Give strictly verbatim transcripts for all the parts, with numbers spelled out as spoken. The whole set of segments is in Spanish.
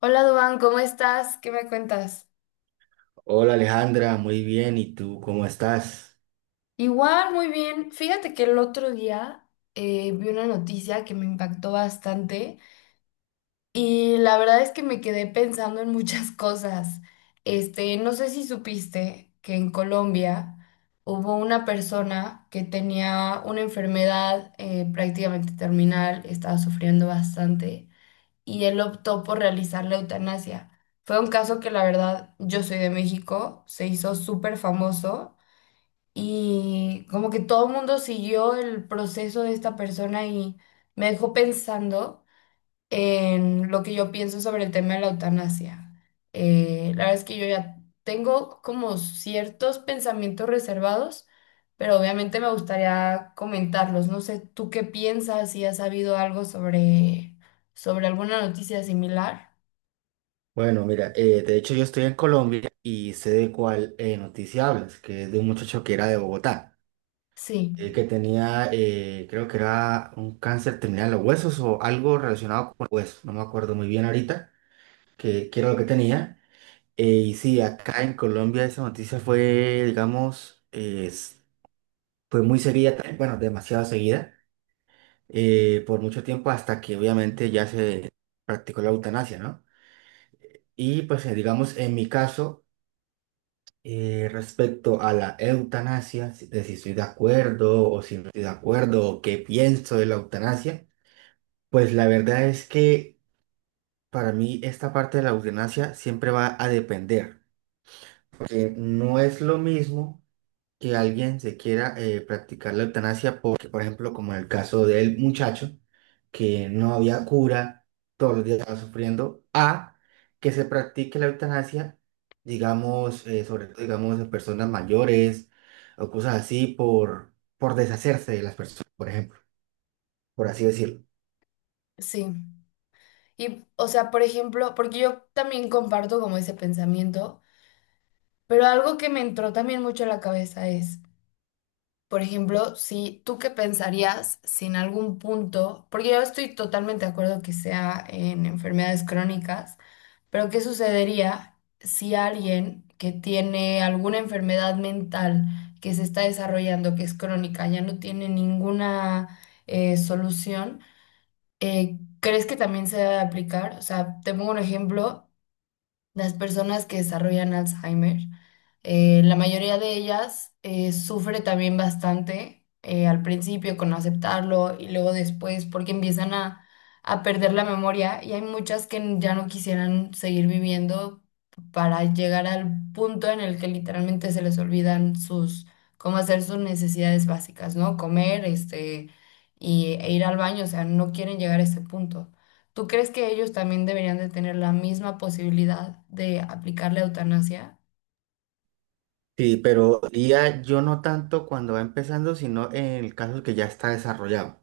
Hola, Duan, ¿cómo estás? ¿Qué me cuentas? Hola Alejandra, muy bien. ¿Y tú cómo estás? Igual, muy bien. Fíjate que el otro día eh, vi una noticia que me impactó bastante y la verdad es que me quedé pensando en muchas cosas. Este, no sé si supiste que en Colombia hubo una persona que tenía una enfermedad eh, prácticamente terminal, estaba sufriendo bastante. Y él optó por realizar la eutanasia. Fue un caso que la verdad, yo soy de México, se hizo súper famoso y como que todo el mundo siguió el proceso de esta persona y me dejó pensando en lo que yo pienso sobre el tema de la eutanasia. Eh, la verdad es que yo ya tengo como ciertos pensamientos reservados, pero obviamente me gustaría comentarlos. No sé, ¿tú qué piensas? Si has sabido algo sobre, sobre alguna noticia similar. Bueno, mira, eh, de hecho yo estoy en Colombia y sé de cuál eh, noticia hablas, que es de un muchacho que era de Bogotá, Sí, eh, que tenía, eh, creo que era un cáncer terminal de los huesos o algo relacionado con huesos, no me acuerdo muy bien ahorita, que, que era lo que tenía. Eh, y sí, acá en Colombia esa noticia fue, digamos, es- fue muy seguida, también, bueno, demasiado seguida, eh, por mucho tiempo hasta que obviamente ya se practicó la eutanasia, ¿no? Y pues eh, digamos, en mi caso, eh, respecto a la eutanasia, si- de si estoy de acuerdo o si no estoy de acuerdo o qué pienso de la eutanasia, pues la verdad es que para mí esta parte de la eutanasia siempre va a depender, porque no es lo mismo que alguien se quiera eh, practicar la eutanasia porque, por ejemplo, como en el caso del muchacho, que no había cura, todos los días estaba sufriendo, a que se practique la eutanasia, digamos, eh, sobre todo, digamos, en personas mayores o cosas así, por, por deshacerse de las personas, por ejemplo, por así decirlo. sí. Y, o sea, por ejemplo, porque yo también comparto como ese pensamiento, pero algo que me entró también mucho a la cabeza es: por ejemplo, si tú qué pensarías si en algún punto, porque yo estoy totalmente de acuerdo que sea en enfermedades crónicas, pero ¿qué sucedería si alguien que tiene alguna enfermedad mental que se está desarrollando, que es crónica, ya no tiene ninguna eh, solución? Eh, ¿crees que también se debe aplicar? O sea, te pongo un ejemplo. Las personas que desarrollan Alzheimer, eh, la mayoría de ellas eh, sufre también bastante eh, al principio con aceptarlo y luego después porque empiezan a, a perder la memoria, y hay muchas que ya no quisieran seguir viviendo para llegar al punto en el que literalmente se les olvidan sus, cómo hacer sus necesidades básicas, ¿no? Comer, este, y, e ir al baño, o sea, no quieren llegar a ese punto. ¿Tú crees que ellos también deberían de tener la misma posibilidad de aplicar la eutanasia? Sí, pero diría yo no tanto cuando va empezando, sino en el caso que ya está desarrollado.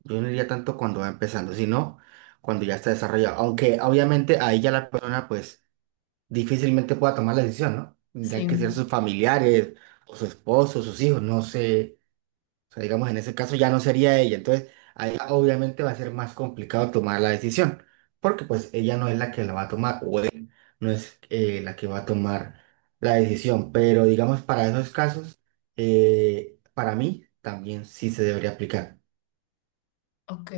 Yo no diría tanto cuando va empezando, sino cuando ya está desarrollado. Aunque obviamente ahí ya la persona pues difícilmente pueda tomar la decisión, ¿no? Tendrían Sí. que ser sus familiares o su esposo, sus hijos, no sé. O sea, digamos, en ese caso ya no sería ella. Entonces, ahí obviamente va a ser más complicado tomar la decisión, porque pues ella no es la que la va a tomar o él no es eh, la que va a tomar la decisión. Pero digamos, para esos casos, eh, para mí también sí se debería aplicar. Ok,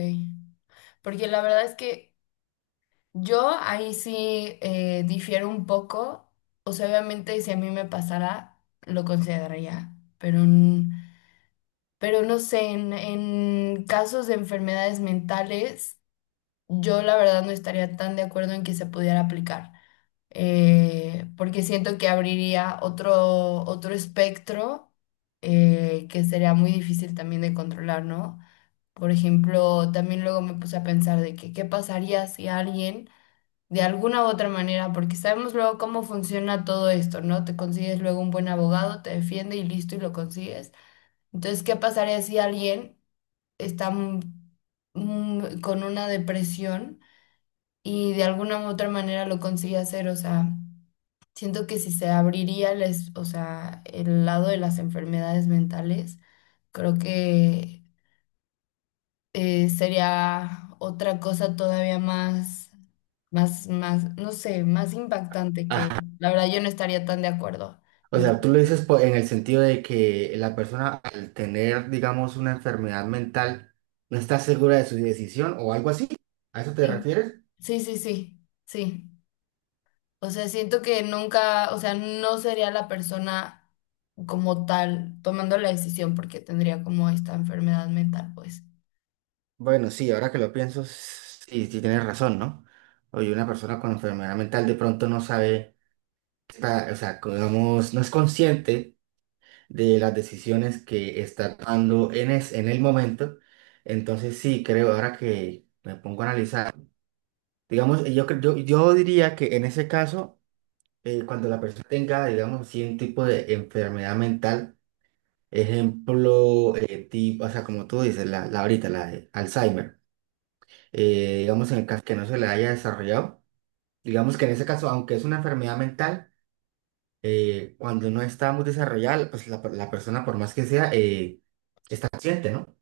porque la verdad es que yo ahí sí eh, difiero un poco, o sea, obviamente si a mí me pasara, lo consideraría, pero, n- pero no sé, en, en casos de enfermedades mentales, yo la verdad no estaría tan de acuerdo en que se pudiera aplicar. Eh, porque siento que abriría otro, otro espectro eh, que sería muy difícil también de controlar, ¿no? Por ejemplo, también luego me puse a pensar de que qué pasaría si alguien, de alguna u otra manera, porque sabemos luego cómo funciona todo esto, ¿no? Te consigues luego un buen abogado, te defiende y listo y lo consigues. Entonces, ¿qué pasaría si alguien está mm, mm, con una depresión y de alguna u otra manera lo consigue hacer? O sea... Siento que si se abriría les, o sea, el lado de las enfermedades mentales, creo que eh, sería otra cosa todavía más, más, más, no sé, más impactante, que la verdad yo no estaría tan de acuerdo O en que sea, tú lo se- dices po- en el sentido de que la persona al tener, digamos, una enfermedad mental no está segura de su decisión o algo así. ¿A eso te sí, refieres? sí, sí, sí, sí. O sea, siento que nunca, o sea, no sería la persona como tal tomando la decisión porque tendría como esta enfermedad mental, pues. Bueno, sí, ahora que lo pienso, sí, sí tienes razón, ¿no? Oye, una persona con enfermedad mental de pronto no sabe, está, o sea, co- digamos, no es consciente de las decisiones que está tomando en, es- en el momento. Entonces, sí, creo, ahora que me pongo a analizar, digamos, yo, cre- yo, yo diría que en ese caso… eh, cuando la persona tenga, digamos así, un tipo de enfermedad mental, ejemplo, eh, tipo, o sea, como tú dices, la, la ahorita, la de Alzheimer, eh, digamos en el caso que no se le haya desarrollado, digamos que en ese caso, aunque es una enfermedad mental, eh, cuando no está muy desarrollada, pues la, per- la persona, por más que sea, eh, está consciente, ¿no?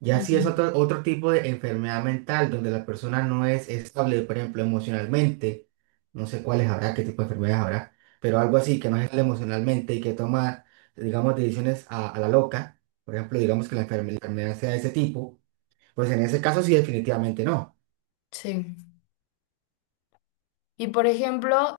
Ya si es Ujú. otro, otro tipo de enfermedad mental donde la persona no es estable, por ejemplo, emocionalmente, no sé cuáles habrá, qué tipo de enfermedades habrá, pero algo así que no es estable emocionalmente y que toma, digamos, decisiones a, a la loca, por ejemplo, digamos que la enferme- la enfermedad sea de ese tipo, pues en ese caso sí definitivamente no. Sí. Y por ejemplo,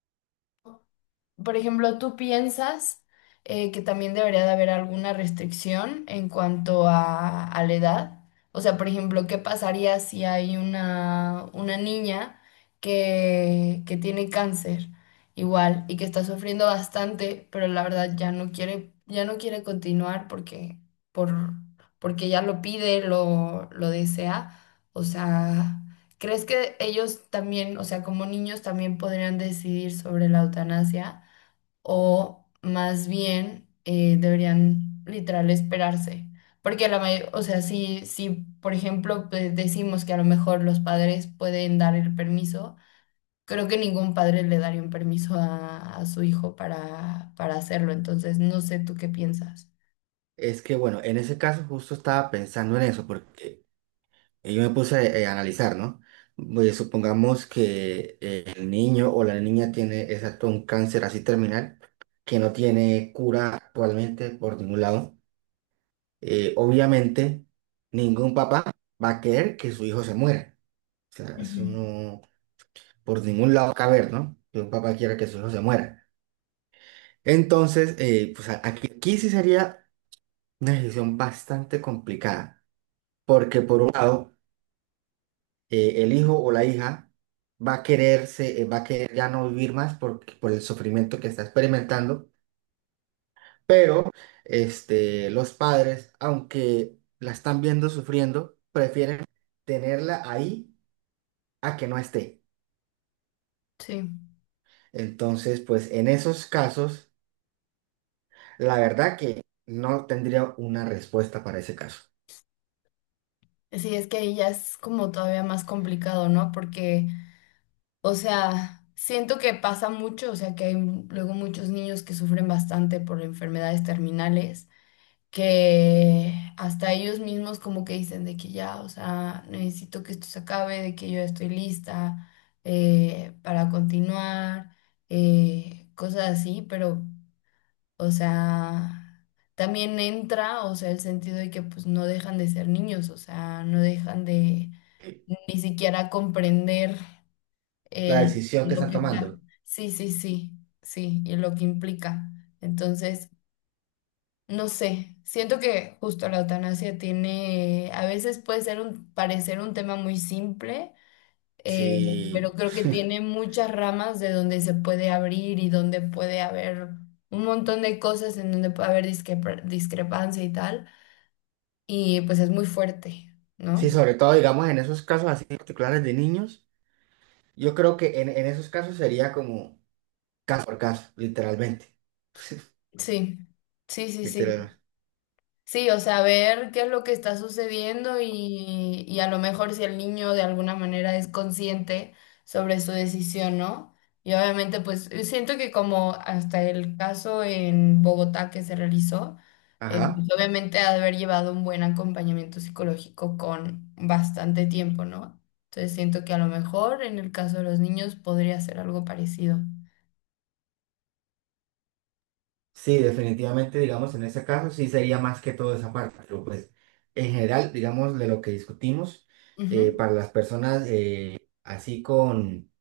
por ejemplo, ¿tú piensas eh, que también debería de haber alguna restricción en cuanto a, a la edad? O sea, por ejemplo, ¿qué pasaría si hay una, una niña que, que tiene cáncer igual y que está sufriendo bastante, pero la verdad ya no quiere, ya no quiere continuar porque, por, porque ya lo pide, lo, lo desea? O sea... ¿Crees que ellos también, o sea, como niños también podrían decidir sobre la eutanasia? O más bien eh, deberían literal esperarse. Porque la mayor, o sea, si, si por ejemplo pues, decimos que a lo mejor los padres pueden dar el permiso, creo que ningún padre le daría un permiso a, a su hijo para, para hacerlo. Entonces, no sé tú qué piensas. Es que bueno, en ese caso justo estaba pensando en eso, porque y yo me puse eh, a analizar, ¿no? Pues, supongamos que eh, el niño o la niña tiene exacto un cáncer así terminal que no tiene cura actualmente por ningún lado. Eh, obviamente, ningún papá va a querer que su hijo se muera. O sea, eso Ujú. no, por ningún lado caber, ¿no? Que un papá quiera que su hijo se muera. Entonces, eh, pues a- aquí, aquí sí sería una decisión bastante complicada, porque por un lado, eh, el hijo o la hija va a quererse, eh, va a querer ya no vivir más por, por el sufrimiento que está experimentando, pero este, los padres, aunque la están viendo sufriendo, prefieren tenerla ahí a que no esté. Sí. Entonces, pues en esos casos, la verdad que no tendría una respuesta para ese caso. Sí, es que ahí ya es como todavía más complicado, ¿no? Porque, o sea, siento que pasa mucho, o sea, que hay luego muchos niños que sufren bastante por enfermedades terminales, que hasta ellos mismos como que dicen de que ya, o sea, necesito que esto se acabe, de que yo ya estoy lista eh, para continuar, eh, cosas así, pero, o sea, también entra, o sea, el sentido de que pues no dejan de ser niños, o sea, no dejan de ni siquiera comprender La eh, decisión que lo están que está. tomando. Sí, sí, sí, sí, y lo que implica. Entonces, no sé, siento que justo la eutanasia tiene, a veces puede ser un, parecer un tema muy simple, eh, pero Sí, creo que tiene muchas ramas de donde se puede abrir y donde puede haber un montón de cosas en donde puede haber discrepar- discrepancia y tal, y pues es muy fuerte, sí, ¿no? sobre todo, digamos, en esos casos así particulares de niños. Yo creo que en, en esos casos sería como caso por caso, literalmente. Sí, sí, sí, sí. Literalmente. Sí, o sea, ver qué es lo que está sucediendo y, y a lo mejor si el niño de alguna manera es consciente sobre su decisión, ¿no? Y obviamente, pues eh, siento que como hasta el caso en Bogotá que se realizó, eh, pues, Ajá. obviamente ha de haber llevado un buen acompañamiento psicológico con bastante tiempo, ¿no? Entonces siento que a lo mejor en el caso de los niños podría ser algo parecido. Sí, definitivamente, digamos, en ese caso sí sería más que todo esa parte, pero pues en general, digamos, de lo que discutimos, Ujú. eh, para las personas eh, así con,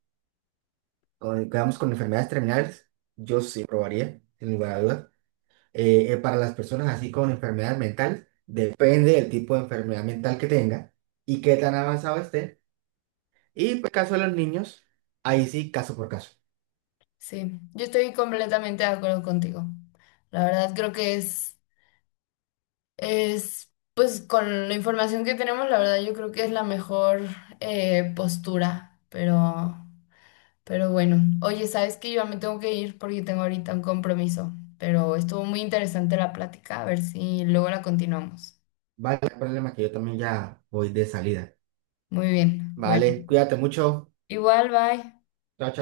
con, digamos, con enfermedades terminales, yo sí probaría, sin lugar a dudas. Eh, eh, para las personas así con enfermedades mentales, depende del tipo de enfermedad mental que tenga y qué tan avanzado esté. Y pues, caso de los niños, ahí sí, caso por caso. Sí, yo estoy completamente de acuerdo contigo. La verdad creo que es... Es, pues con la información que tenemos, la verdad, yo creo que es la mejor eh, postura, pero, pero bueno, oye, sabes que yo ya me tengo que ir porque tengo ahorita un compromiso, pero estuvo muy interesante la plática, a ver si luego la continuamos. Vale, no hay problema que yo también ya voy de salida. Muy bien, bueno, Vale, cuídate mucho. igual, bye. Chao, chao.